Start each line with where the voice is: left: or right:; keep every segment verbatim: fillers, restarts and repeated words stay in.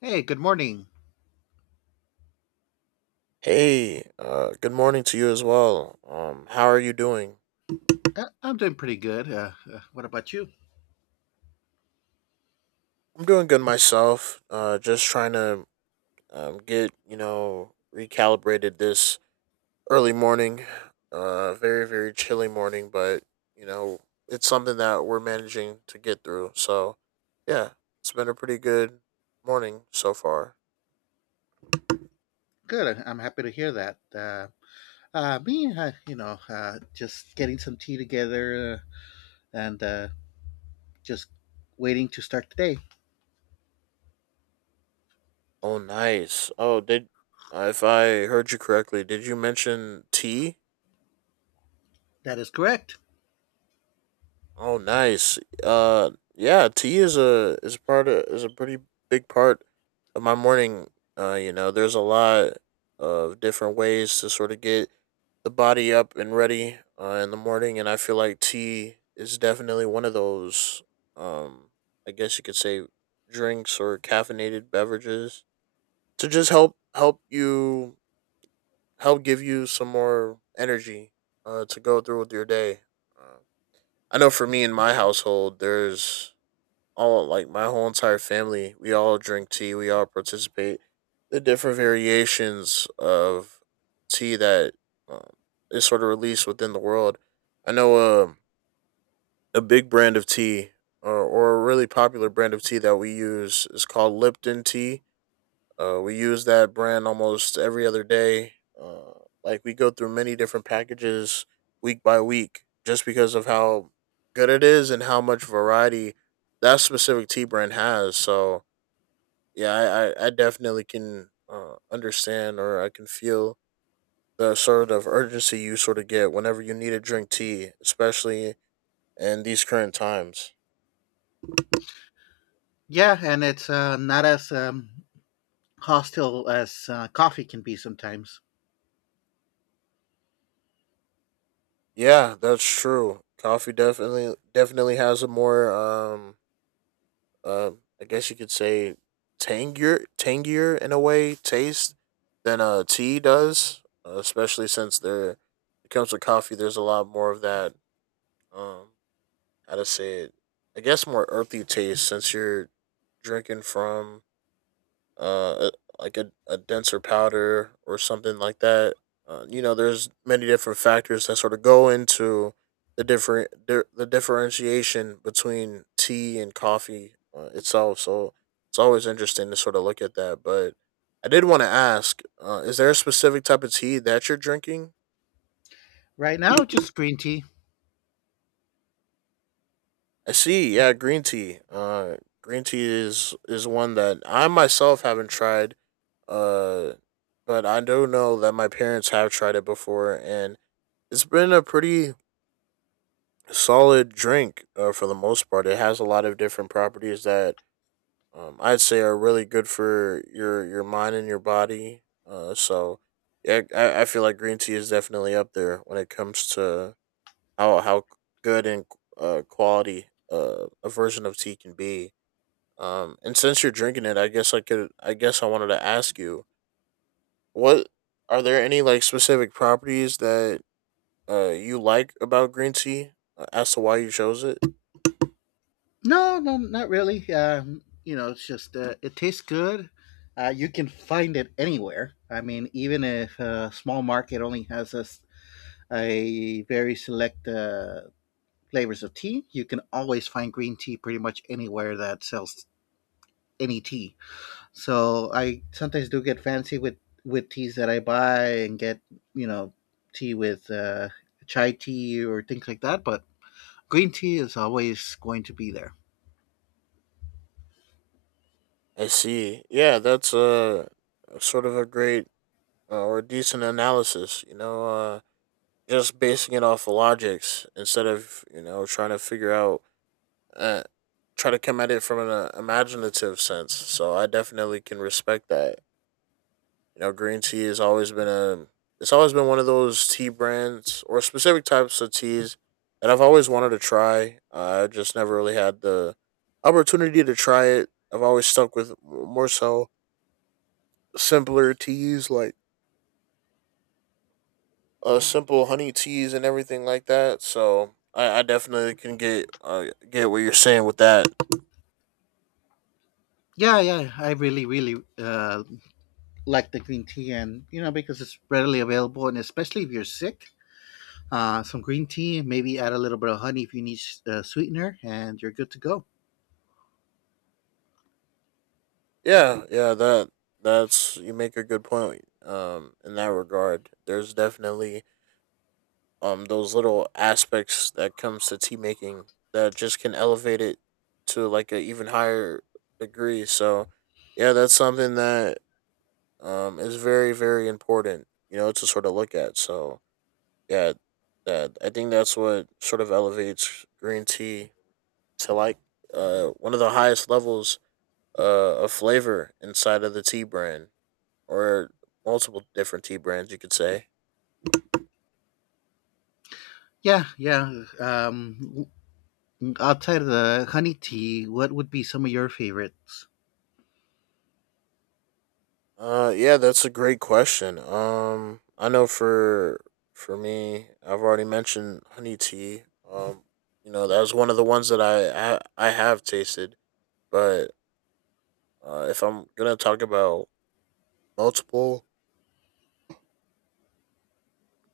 left: Hey, good morning.
right: Hey, uh, good morning to you as well. Um, how are you doing?
left: Uh, I'm doing pretty good. Uh, uh, what about you?
right: I'm doing good myself. Uh, just trying to um, get you know recalibrated this early morning. Uh, very very chilly morning, but you know it's something that we're managing to get through. So, yeah, it's been a pretty good morning so far.
left: Good. I- I'm happy to hear that. Uh, uh, me, uh, you know, uh, just getting some tea together, uh, and uh, just waiting to start the day.
right: Oh, nice. Oh, did uh, If I heard you correctly, did you mention tea?
left: That is correct.
right: Oh, nice. Uh, yeah, tea is a is a part of, is a pretty big part of my morning. Uh, you know, there's a lot of different ways to sort of get the body up and ready uh, in the morning, and I feel like tea is definitely one of those. Um, I guess you could say drinks or caffeinated beverages to just help help you help give you some more energy uh, to go through with your day. Uh, I know for me in my household, there's all like my whole entire family, we all drink tea. We all participate the different variations of tea that um, is sort of released within the world. I know um a big brand of tea or, or a really popular brand of tea that we use is called Lipton tea, uh, we use that brand almost every other day. Uh, like we go through many different packages week by week just because of how good it is and how much variety that specific tea brand has. So yeah, I, I, I definitely can uh, understand or I can feel the sort of urgency you sort of get whenever you need to drink tea, especially in these current times.
left: Yeah, and it's uh, not as um, hostile as uh, coffee can be sometimes.
right: Yeah, that's true. Coffee definitely definitely has a more um um, I guess you could say tangier, tangier in a way taste than uh tea does, uh, especially since there it comes with coffee. There's a lot more of that. Um, how to say it? I guess more earthy taste since you're drinking from uh, a, like a, a denser powder or something like that. Uh, you know, there's many different factors that sort of go into the different di- the differentiation between tea and coffee uh, itself. So it's always interesting to sort of look at that. But I did want to ask: uh, is there a specific type of tea that you're drinking?
left: Right now, just green tea.
right: I see. Yeah, green tea. Uh, green tea is is one that I myself haven't tried. Uh, but I do know that my parents have tried it before, and it's been a pretty solid drink uh, for the most part. It has a lot of different properties that um, I'd say are really good for your your mind and your body. Uh, so yeah, I, I feel like green tea is definitely up there when it comes to how how good and uh, quality uh, a version of tea can be. Um, and since you're drinking it, I guess I could. I guess I wanted to ask you: What are there any like specific properties that uh you like about green tea, uh, as to why you chose it?
left: No, no, not really. Um, you know, it's just uh, it tastes good. Uh, you can find it anywhere. I mean, even if a small market only has a s- a very select uh, flavors of tea. You can always find green tea pretty much anywhere that sells any tea. So I sometimes do get fancy with with teas that I buy and get, you know, tea with, uh, chai tea or things like that. But green tea is always going to be there.
right: I see. Yeah, that's a uh, sort of a great, uh, or decent analysis. You know, uh, just basing it off of logics instead of you know trying to figure out uh, try to come at it from an uh, imaginative sense. So I definitely can respect that. You know, green tea has always been a it's always been one of those tea brands or specific types of teas that I've always wanted to try. Uh, I just never really had the opportunity to try it. I've always stuck with more so simpler teas like uh, simple honey teas and everything like that. So I, I definitely can get, uh, get what you're saying with that.
left: Yeah, yeah, I really, really uh, like the green tea, and you know because it's readily available, and especially if you're sick, uh, some green tea, maybe add a little bit of honey if you need uh, sweetener, and you're good to go.
right: Yeah, yeah, that that's, you make a good point. Um, in that regard, there's definitely um those little aspects that comes to tea making that just can elevate it to like a even higher degree. So yeah, that's something that um is very very important, you know, to sort of look at. So yeah, that I think that's what sort of elevates green tea to like uh one of the highest levels uh of flavor inside of the tea brand or multiple different tea brands you could say.
left: Yeah, yeah. Um, outside of the honey tea, what would be some of your favorites?
right: Uh, yeah, that's a great question. Um, I know for for me, I've already mentioned honey tea. Um, you know that was one of the ones that I I, I have tasted. But uh, if I'm gonna talk about multiple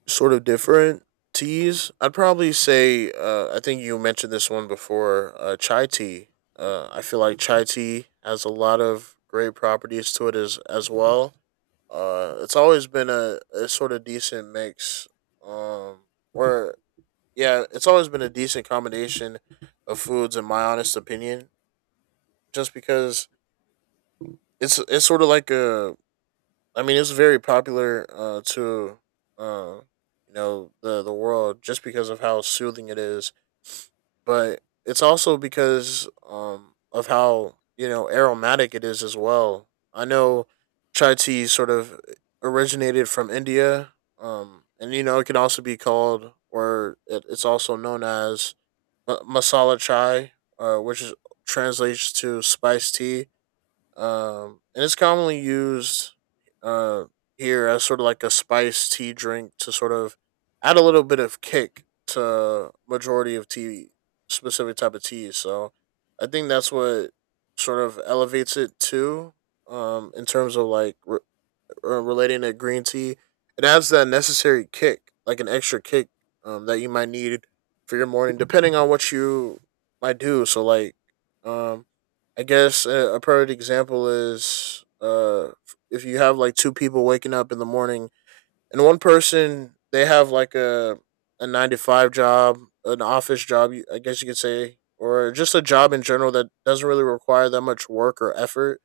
right: sort of different teas. I'd probably say uh, I think you mentioned this one before. Uh, chai tea. Uh, I feel like chai tea has a lot of great properties to it as as well. Uh, it's always been a, a sort of decent mix. Um, or yeah, it's always been a decent combination of foods, in my honest opinion. Just because it's it's sort of like a, I mean, it's very popular uh, to uh, you know the the world just because of how soothing it is, but it's also because um, of how you know aromatic it is as well. I know chai tea sort of originated from India, um, and you know it can also be called or it, it's also known as ma- masala chai, uh, which is, translates to spice tea, um, and it's commonly used uh, here as sort of like a spiced tea drink to sort of add a little bit of kick to majority of tea specific type of teas. So I think that's what sort of elevates it to, um, in terms of like re- uh, relating to green tea, it has that necessary kick, like an extra kick, um, that you might need for your morning, depending on what you might do. So, like, um, I guess a, a perfect example is: uh, if you have like two people waking up in the morning, and one person they have like a a nine to five job, an office job, I guess you could say, or just a job in general that doesn't really require that much work or effort,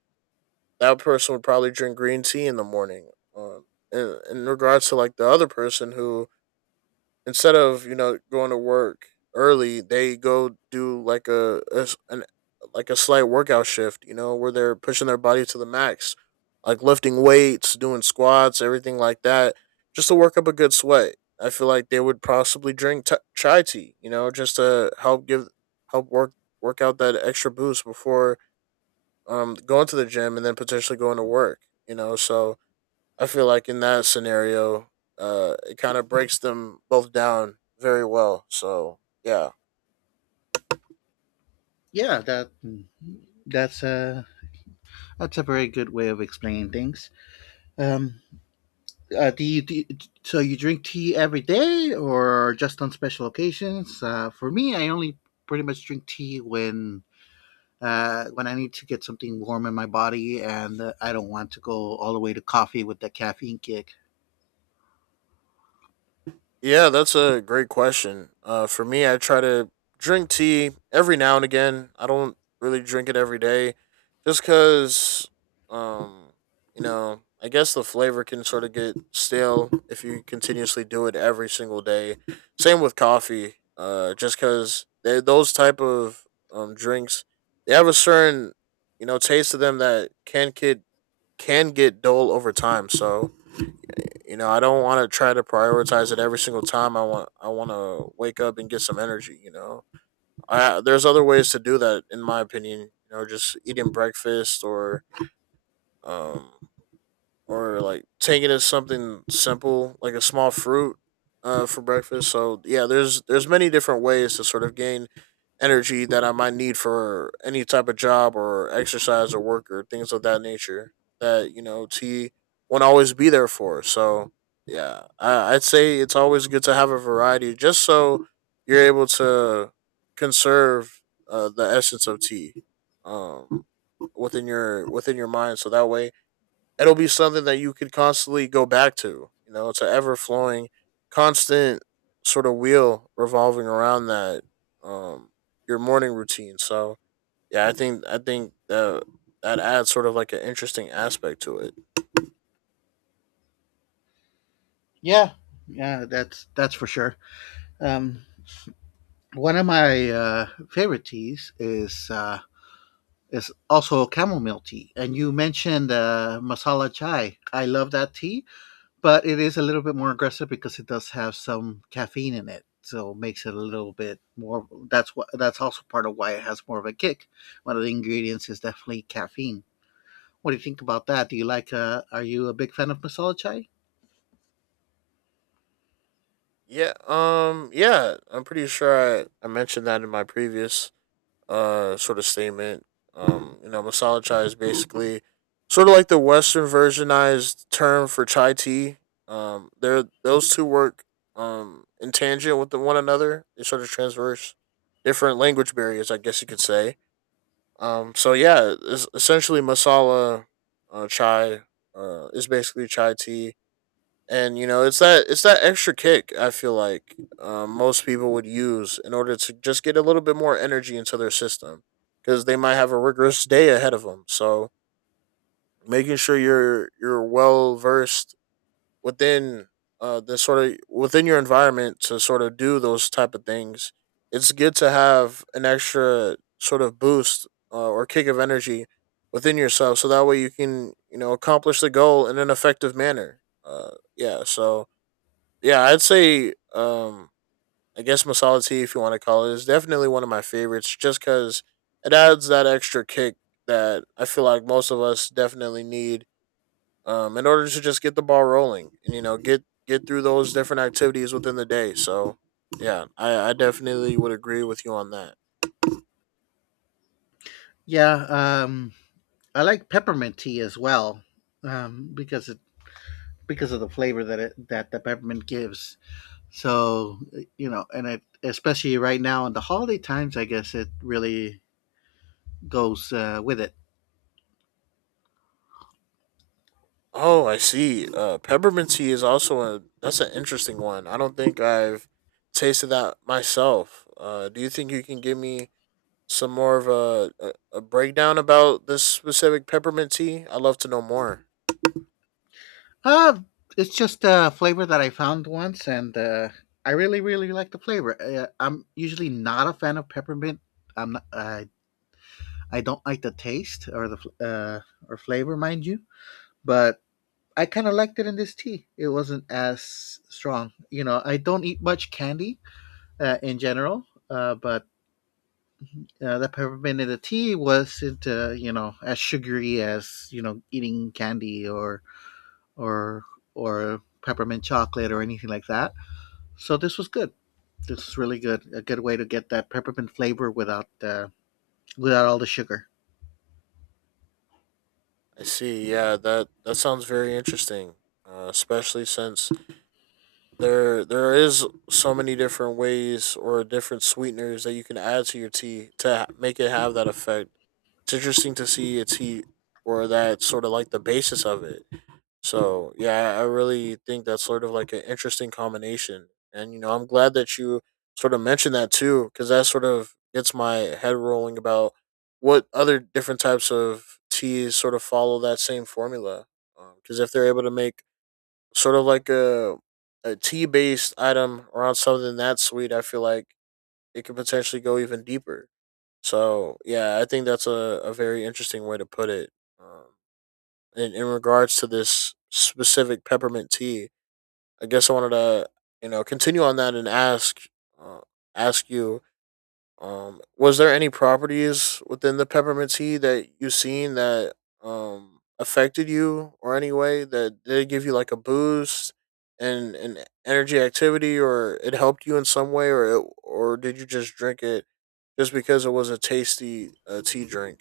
right: that person would probably drink green tea in the morning. Um, in, in regards to like the other person who instead of you know going to work early, they go do like a, a s- an like a slight workout shift. You know where they're pushing their body to the max, like lifting weights, doing squats, everything like that, just to work up a good sweat. I feel like they would possibly drink t- chai tea. You know, just to help give help work work out that extra boost before um, going to the gym and then potentially going to work. You know, so I feel like in that scenario, uh, it kind of breaks them both down very well. So yeah.
left: Yeah, that that's a that's a very good way of explaining things. Um, uh, do you, do you- so you drink tea every day or just on special occasions? Uh, for me, I only pretty much drink tea when uh, when I need to get something warm in my body, and uh, I don't want to go all the way to coffee with that caffeine kick.
right: Yeah, that's a great question. Uh, for me, I try to drink tea every now and again. I don't really drink it every day, just because, um, you know, I guess the flavor can sort of get stale if you continuously do it every single day. Same with coffee. Uh, just because those type of um drinks, they have a certain you know taste to them that can get can get dull over time. So you know, I don't want to try to prioritize it every single time. I want I want to wake up and get some energy. You know, I, there's other ways to do that, in my opinion. You know, just eating breakfast or um, or like take it as something simple, like a small fruit uh, for breakfast. So yeah, there's there's many different ways to sort of gain energy that I might need for any type of job or exercise or work or things of that nature that you know tea won't always be there for. So yeah, I, I'd say it's always good to have a variety, just so you're able to conserve uh, the essence of tea, um, within your within your mind. So that way it'll be something that you could constantly go back to. You know, it's an ever flowing, constant sort of wheel revolving around that um your morning routine. So yeah, I think I think that that adds sort of like an interesting aspect to it.
left: Yeah, yeah, that's that's for sure. Um, One of my uh, favorite teas is uh, is also chamomile tea, and you mentioned uh, masala chai. I love that tea, but it is a little bit more aggressive because it does have some caffeine in it, so makes it a little bit more. That's what that's also part of why it has more of a kick. One of the ingredients is definitely caffeine. What do you think about that? Do you like? Uh, are you a big fan of masala chai?
right: Yeah, um, yeah, I'm pretty sure I, I mentioned that in my previous uh sort of statement. Um, you know, masala chai is basically sort of like the Western versionized term for chai tea. Um, they're those two work um in tangent with the one another. They sort of transverse different language barriers, I guess you could say. Um, so yeah, es- essentially masala uh, chai uh, is basically chai tea, and you know it's that it's that extra kick. I feel like um, most people would use in order to just get a little bit more energy into their system because they might have a rigorous day ahead of them. So making sure you're you're well versed within, uh the sort of, within your environment to sort of do those type of things, it's good to have an extra sort of boost, uh, or kick of energy within yourself, so that way you can, you know accomplish the goal in an effective manner. uh yeah, so yeah, I'd say, um, I guess masala tea, if you want to call it, is definitely one of my favorites just because it adds that extra kick that I feel like most of us definitely need, um, in order to just get the ball rolling and, you know, get, get through those different activities within the day. So, yeah, I, I definitely would agree with you on that.
left: Yeah, um, I like peppermint tea as well, um, because it because of the flavor that it that the peppermint gives. So you know, and it especially right now in the holiday times, I guess it really goes uh, with it.
right: Oh, I see. Uh, peppermint tea is also a, that's an interesting one. I don't think I've tasted that myself. Uh, do you think you can give me some more of a, a a breakdown about this specific peppermint tea? I'd love to know more.
left: Uh, it's just a flavor that I found once, and uh, I really really like the flavor. Uh, I'm usually not a fan of peppermint. I'm not. I I don't like the taste or the fl- uh, or flavor, mind you, but I kind of liked it in this tea. It wasn't as strong. You know, I don't eat much candy uh, in general, uh, but uh, the peppermint in the tea wasn't, uh, you know, as sugary as you know eating candy or or or peppermint chocolate or anything like that. So this was good. This was really good. A good way to get that peppermint flavor without uh, without all the sugar.
right: I see. Yeah, that that sounds very interesting. Uh, especially since there there is so many different ways or different sweeteners that you can add to your tea to ha- make it have that effect. It's interesting to see a tea, or that sort of like the basis of it. So yeah, I I really think that's sort of like an interesting combination, and you know, I'm glad that you sort of mentioned that too, because that sort of gets my head rolling about what other different types of teas sort of follow that same formula. Because if they're able to make sort of like a a tea based item around something that sweet, I feel like it could potentially go even deeper. So yeah, I think that's a, a very interesting way to put it. Um, in, in regards to this specific peppermint tea. I guess I wanted to, you know, continue on that and ask, uh, ask you, um, was there any properties within the peppermint tea that you seen that um affected you, or any way that did it give you like a boost and an energy activity, or it helped you in some way, or it, or did you just drink it just because it was a tasty uh, tea drink?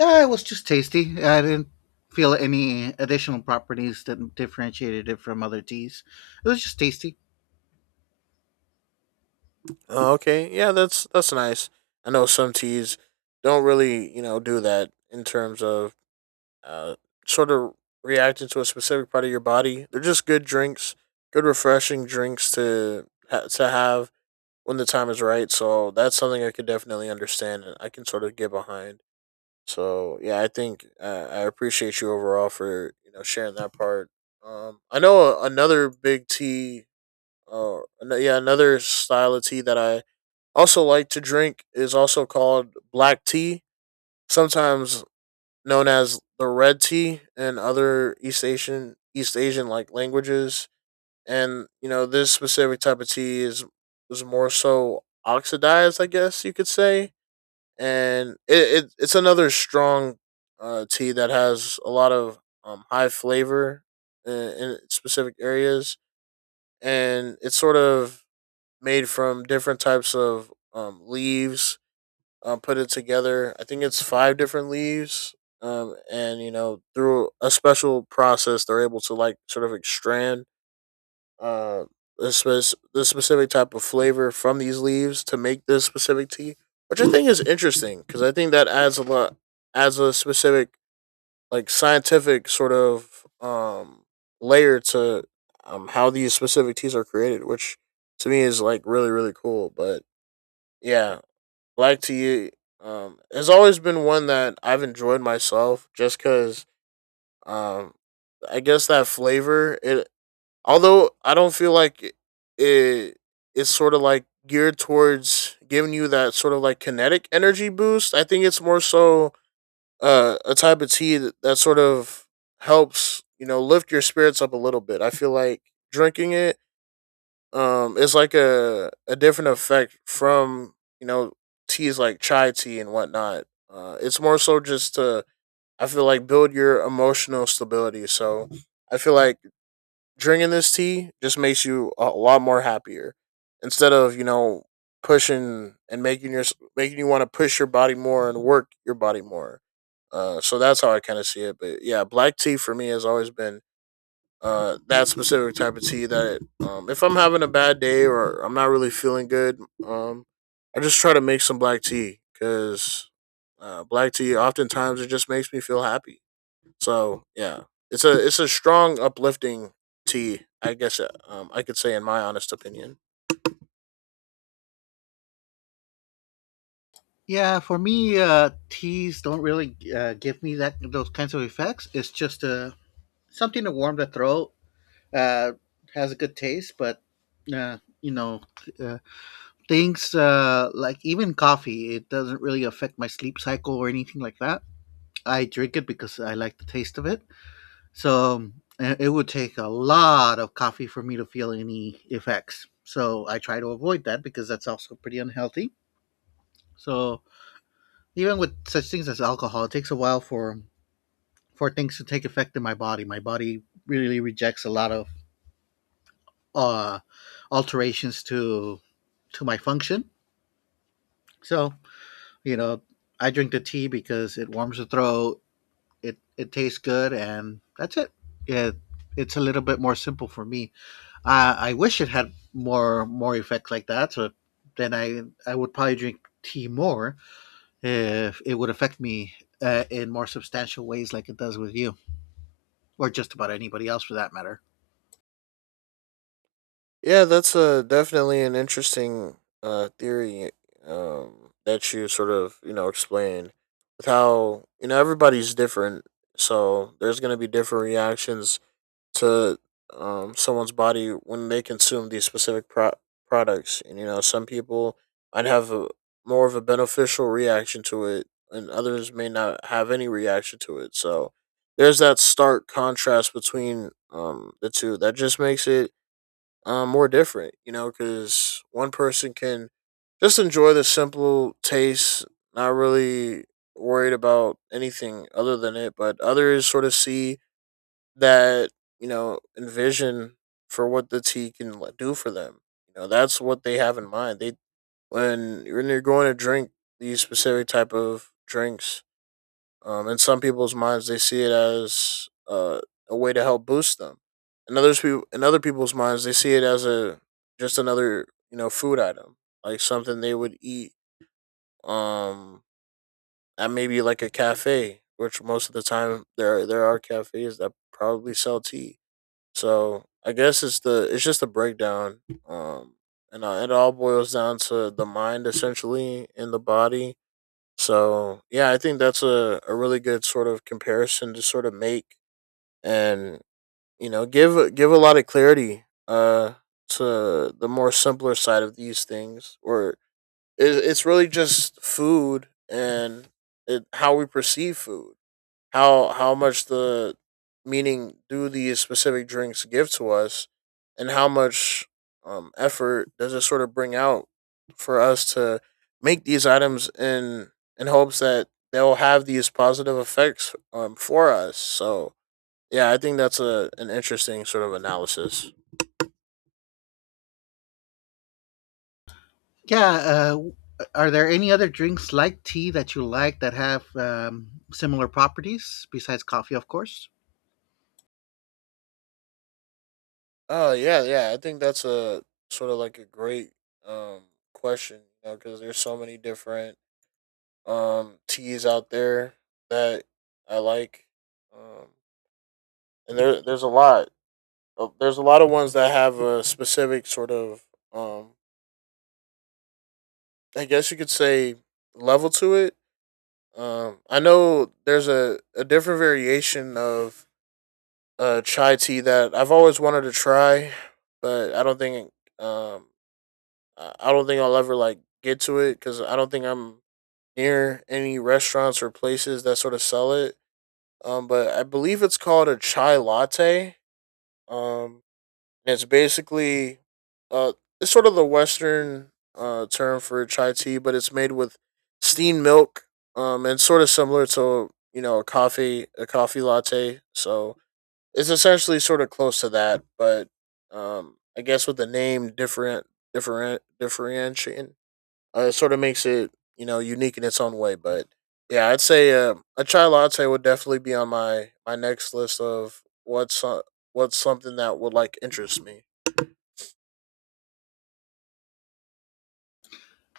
left: Uh, it was just tasty. I didn't feel any additional properties that differentiated it from other teas. It was just tasty.
right: Oh, okay, yeah, that's that's nice. I know some teas don't really, you know, do that in terms of, uh, sort of reacting to a specific part of your body. They're just good drinks, good refreshing drinks to ha- to have when the time is right. So that's something I could definitely understand and I can sort of get behind. So yeah, I think uh, I appreciate you overall for you know sharing that part. Um, I know another big tea, or uh, ano- yeah, another style of tea that I also like to drink is also called black tea, sometimes known as the red tea in other East Asian East Asian like languages. And you know, this specific type of tea is is more so oxidized, I guess you could say. And it, it it's another strong uh, tea that has a lot of um, high flavor in, in specific areas, and it's sort of made from different types of um, leaves, um, put it together. I think it's five different leaves. Um, and you know, through a special process, they're able to like sort of extract uh the, spec- the specific type of flavor from these leaves to make this specific tea, which I think is interesting because I think that adds a lot, adds a specific like scientific sort of um layer to um how these specific teas are created, which to me is like really really cool. But yeah, black tea um has always been one that I've enjoyed myself just cuz, um I guess that flavor it, although I don't feel like it, it it's sort of like geared towards giving you that sort of like kinetic energy boost. I think it's more so uh, a type of tea that, that sort of helps, you know, lift your spirits up a little bit. I feel like drinking it, um it's like a a different effect from, you know, teas like chai tea and whatnot. Uh it's more so just to, I feel like, build your emotional stability. So I feel like drinking this tea just makes you a lot more happier instead of, you know, pushing and making your, making you want to push your body more and work your body more. Uh so that's how I kind of see it. But yeah, black tea for me has always been, uh, that specific type of tea that, um, if I'm having a bad day or I'm not really feeling good, um, I just try to make some black tea because, uh, black tea oftentimes it just makes me feel happy. So yeah, it's a, it's a strong uplifting tea, I guess, uh, um, I could say in my honest opinion.
left: Yeah, for me, uh, teas don't really uh, give me that those kinds of effects. It's just uh, something to warm the throat. Uh, has a good taste, but uh, you know, uh, things uh, like even coffee, it doesn't really affect my sleep cycle or anything like that. I drink it because I like the taste of it. So it it would take a lot of coffee for me to feel any effects. So I try to avoid that because that's also pretty unhealthy. So even with such things as alcohol, it takes a while for for things to take effect in my body. My body really rejects a lot of uh, alterations to to my function. So you know, I drink the tea because it warms the throat. It it tastes good, and that's it. It it's a little bit more simple for me. Uh, I wish it had more more effects like that. So then I I would probably drink tea more if it would affect me uh, in more substantial ways, like it does with you, or just about anybody else for that matter.
right: Yeah, that's uh, definitely an interesting uh, theory, um, that you sort of, you know, explain, with how, you know, everybody's different. So there's going to be different reactions to, um, someone's body when they consume these specific pro- products. And, you know, some people might have a, more of a beneficial reaction to it, and others may not have any reaction to it. So there's that stark contrast between, um, the two, that just makes it, um, more different, you know, because one person can just enjoy the simple taste, not really worried about anything other than it, but others sort of see that, you know, envision for what the tea can like, do for them. You know, that's what they have in mind. They, when when you're going to drink these specific type of drinks, um, in some people's minds, they see it as uh, a way to help boost them. In others, people in other people's minds, they see it as a just another you know food item, like something they would eat, um, at maybe like a cafe, which most of the time there there are cafes that probably sell tea. So I guess it's the, it's just a breakdown, um, and uh, it all boils down to the mind essentially and the body. So yeah, I think that's a, a really good sort of comparison to sort of make, and you know give give a lot of clarity uh to the more simpler side of these things or it, it's really just food and it, how we perceive food, how how much the meaning do these specific drinks give to us, and how much um, effort does it sort of bring out for us to make these items in in hopes that they'll have these positive effects, um, for us. So yeah, I think that's a an interesting sort of analysis.
left: Yeah. Uh, are there any other drinks like tea that you like that have, um, similar properties besides coffee, of course?
right: Oh yeah, yeah, I think that's a sort of like a great, um, question, you know, because there's so many different um, teas out there that I like, um, and there there's a lot. Of, there's a lot of ones that have a specific sort of, um, I guess you could say, level to it. Um, I know there's a, a different variation of uh, chai tea that I've always wanted to try, but I don't think, um, I I don't think I'll ever like get to it because I don't think I'm near any restaurants or places that sort of sell it. Um, but I believe it's called a chai latte. Um, and it's basically, uh, it's sort of the Western uh, term for chai tea, but it's made with steamed milk. Um, and sort of similar to you know a coffee, a coffee latte. So it's essentially sort of close to that, but um, I guess with the name different different differentiating, uh, it sort of makes it, you know, unique in its own way. But yeah, I'd say uh, a chai latte would definitely be on my my next list of what's, uh, what's something that would like interest me.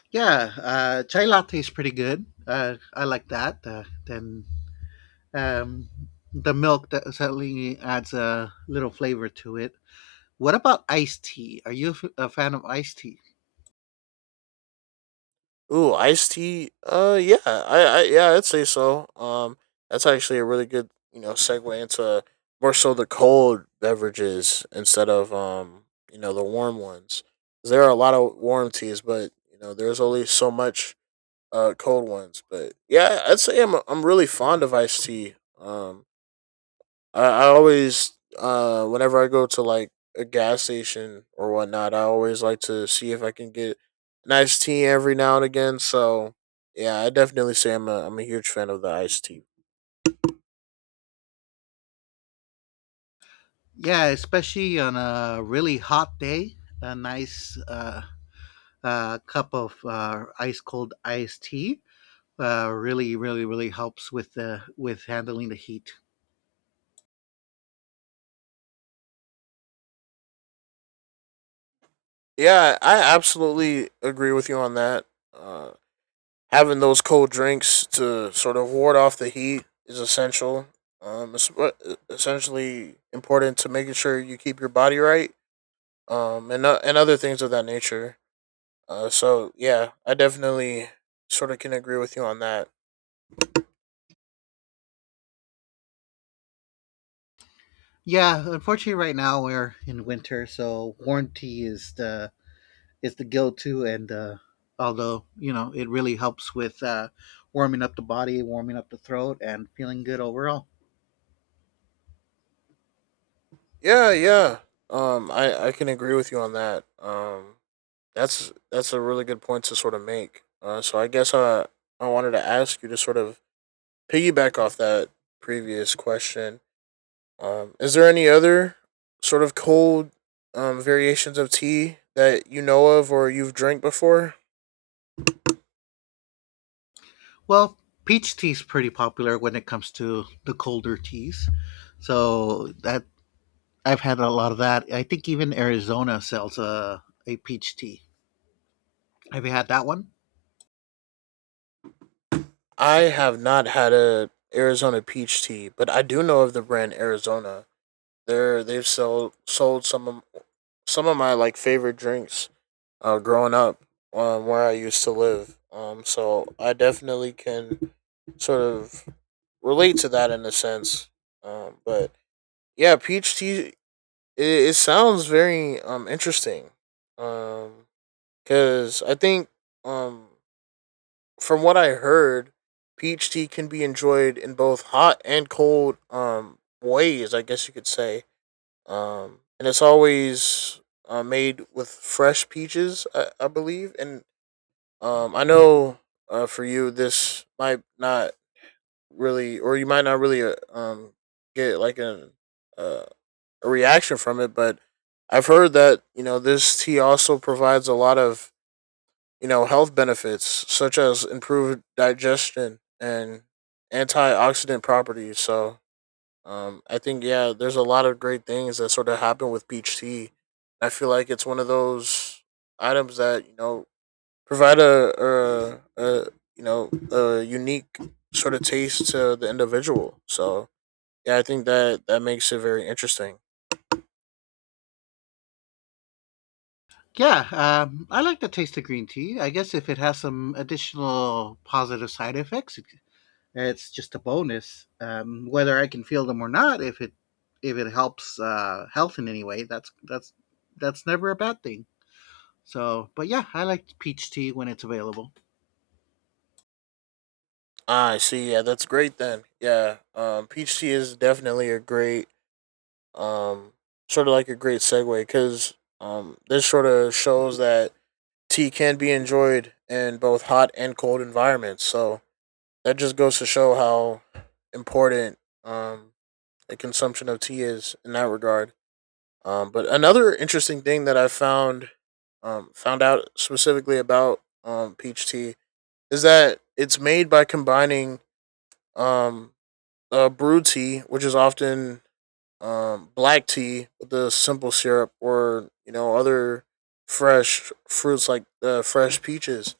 left: Yeah, uh, chai latte is pretty good. Uh, I like that. Uh, then um, the milk that certainly adds a little flavor to it. What about iced tea? Are you a f- a fan of iced tea?
right: Ooh, iced tea. Uh, yeah, I, I yeah, I'd say so. Um, that's actually a really good you know segue into, uh, more so the cold beverages instead of um you know the warm ones. 'Cause there are a lot of warm teas, but you know there's only so much uh cold ones. But yeah, I'd say I'm I'm really fond of iced tea. Um, I, I always uh whenever I go to like a gas station or whatnot, I always like to see if I can get an iced tea every now and again. So yeah, I definitely say I'm a, I'm a huge fan of the iced tea.
left: Yeah, especially on a really hot day, a nice uh, uh, cup of uh, ice cold iced tea uh, really, really, really helps with the with handling the heat.
right: Yeah, I absolutely agree with you on that. Uh, Having those cold drinks to sort of ward off the heat is essential, um, it's what- e, essentially important to making sure you keep your body right, um, and o- and other things of that nature. Uh, so yeah, I definitely sort of can agree with you on that.
left: Yeah, unfortunately, right now we're in winter, so warm tea is the is the go to, and uh, although you know it really helps with uh, warming up the body, warming up the throat, and feeling good overall.
right: Yeah, yeah. Um, I I can agree with you on that. Um, that's that's a really good point to sort of make. Uh, so I guess I I wanted to ask you to sort of piggyback off that previous question. Um, is there any other sort of cold um variations of tea that you know of or you've drank before?
left: Well, peach tea is pretty popular when it comes to the colder teas. So that I've had a lot of that. I think even Arizona sells a a peach tea. Have you had that one?
right: I have not had a Arizona peach tea, but I do know of the brand Arizona. They're they've sold sold some of some of my like favorite drinks. Uh, growing up, um, where I used to live. Um, so I definitely can sort of relate to that in a sense. Um, but yeah, peach tea. It, it sounds very um interesting. Um, because I think um from what I heard, peach tea can be enjoyed in both hot and cold um ways, I guess you could say. Um, and it's always uh, made with fresh peaches, I, I believe. And um, I know, uh, for you, this might not really, or you might not really uh, um get like a uh, a reaction from it, but I've heard that you know this tea also provides a lot of, you know, health benefits such as improved digestion and antioxidant properties. So, um, I think yeah, there's a lot of great things that sort of happen with peach tea. I feel like it's one of those items that you know provide a, a, a you know a unique sort of taste to the individual. So yeah, I think that that makes it very interesting.
left: Yeah, um, I like the taste of green tea. I guess if it has some additional positive side effects, it- it's just a bonus. Um, whether I can feel them or not, if it if it helps uh, health in any way, that's that's that's never a bad thing. So, but yeah, I like peach tea when it's available.
right: Ah, I see. Yeah, that's great then. Yeah, um, peach tea is definitely a great um, sort of like a great segue because um, this sort of shows that tea can be enjoyed in both hot and cold environments. So that just goes to show how important, um, the consumption of tea is in that regard. Um, but another interesting thing that I found um, found out specifically about um, peach tea is that it's made by combining um, uh, brewed tea, which is often um, black tea, with the simple syrup, or you know other fresh fruits like uh, fresh peaches,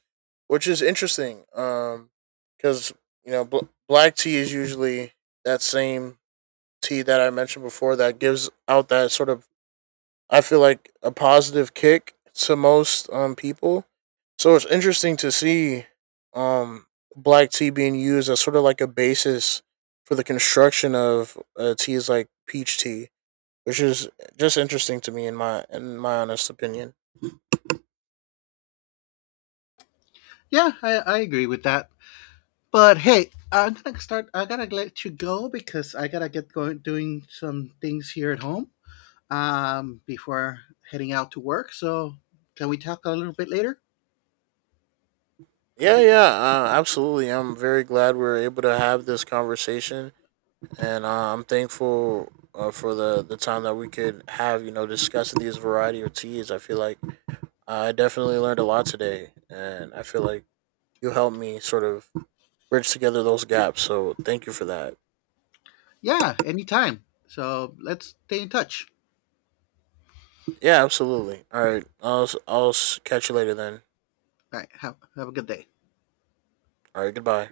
right: which is interesting. Um, because you know bl- black tea is usually that same tea that I mentioned before that gives out that sort of, I feel like, a positive kick to most um people. So it's interesting to see um black tea being used as sort of like a basis for the construction of uh, teas like peach tea, which is just interesting to me in my in my honest opinion.
left: Yeah, I, I agree with that. But hey, I'm gonna start. I gotta let you go because I gotta get going doing some things here at home, um, before heading out to work. So can we talk a little bit later?
right: Yeah, yeah, uh, absolutely. I'm very glad we are able to have this conversation, and uh, I'm thankful uh, for the the time that we could have, you know, discussing these variety of teas. I feel like uh, I definitely learned a lot today, and I feel like you helped me sort of bridge together those gaps. So thank you for that.
left: Yeah, anytime. So let's stay in touch.
right: Yeah, absolutely. All right, I'll I'll I'll catch you later then.
left: All right, have, have a good day.
right: All right, goodbye.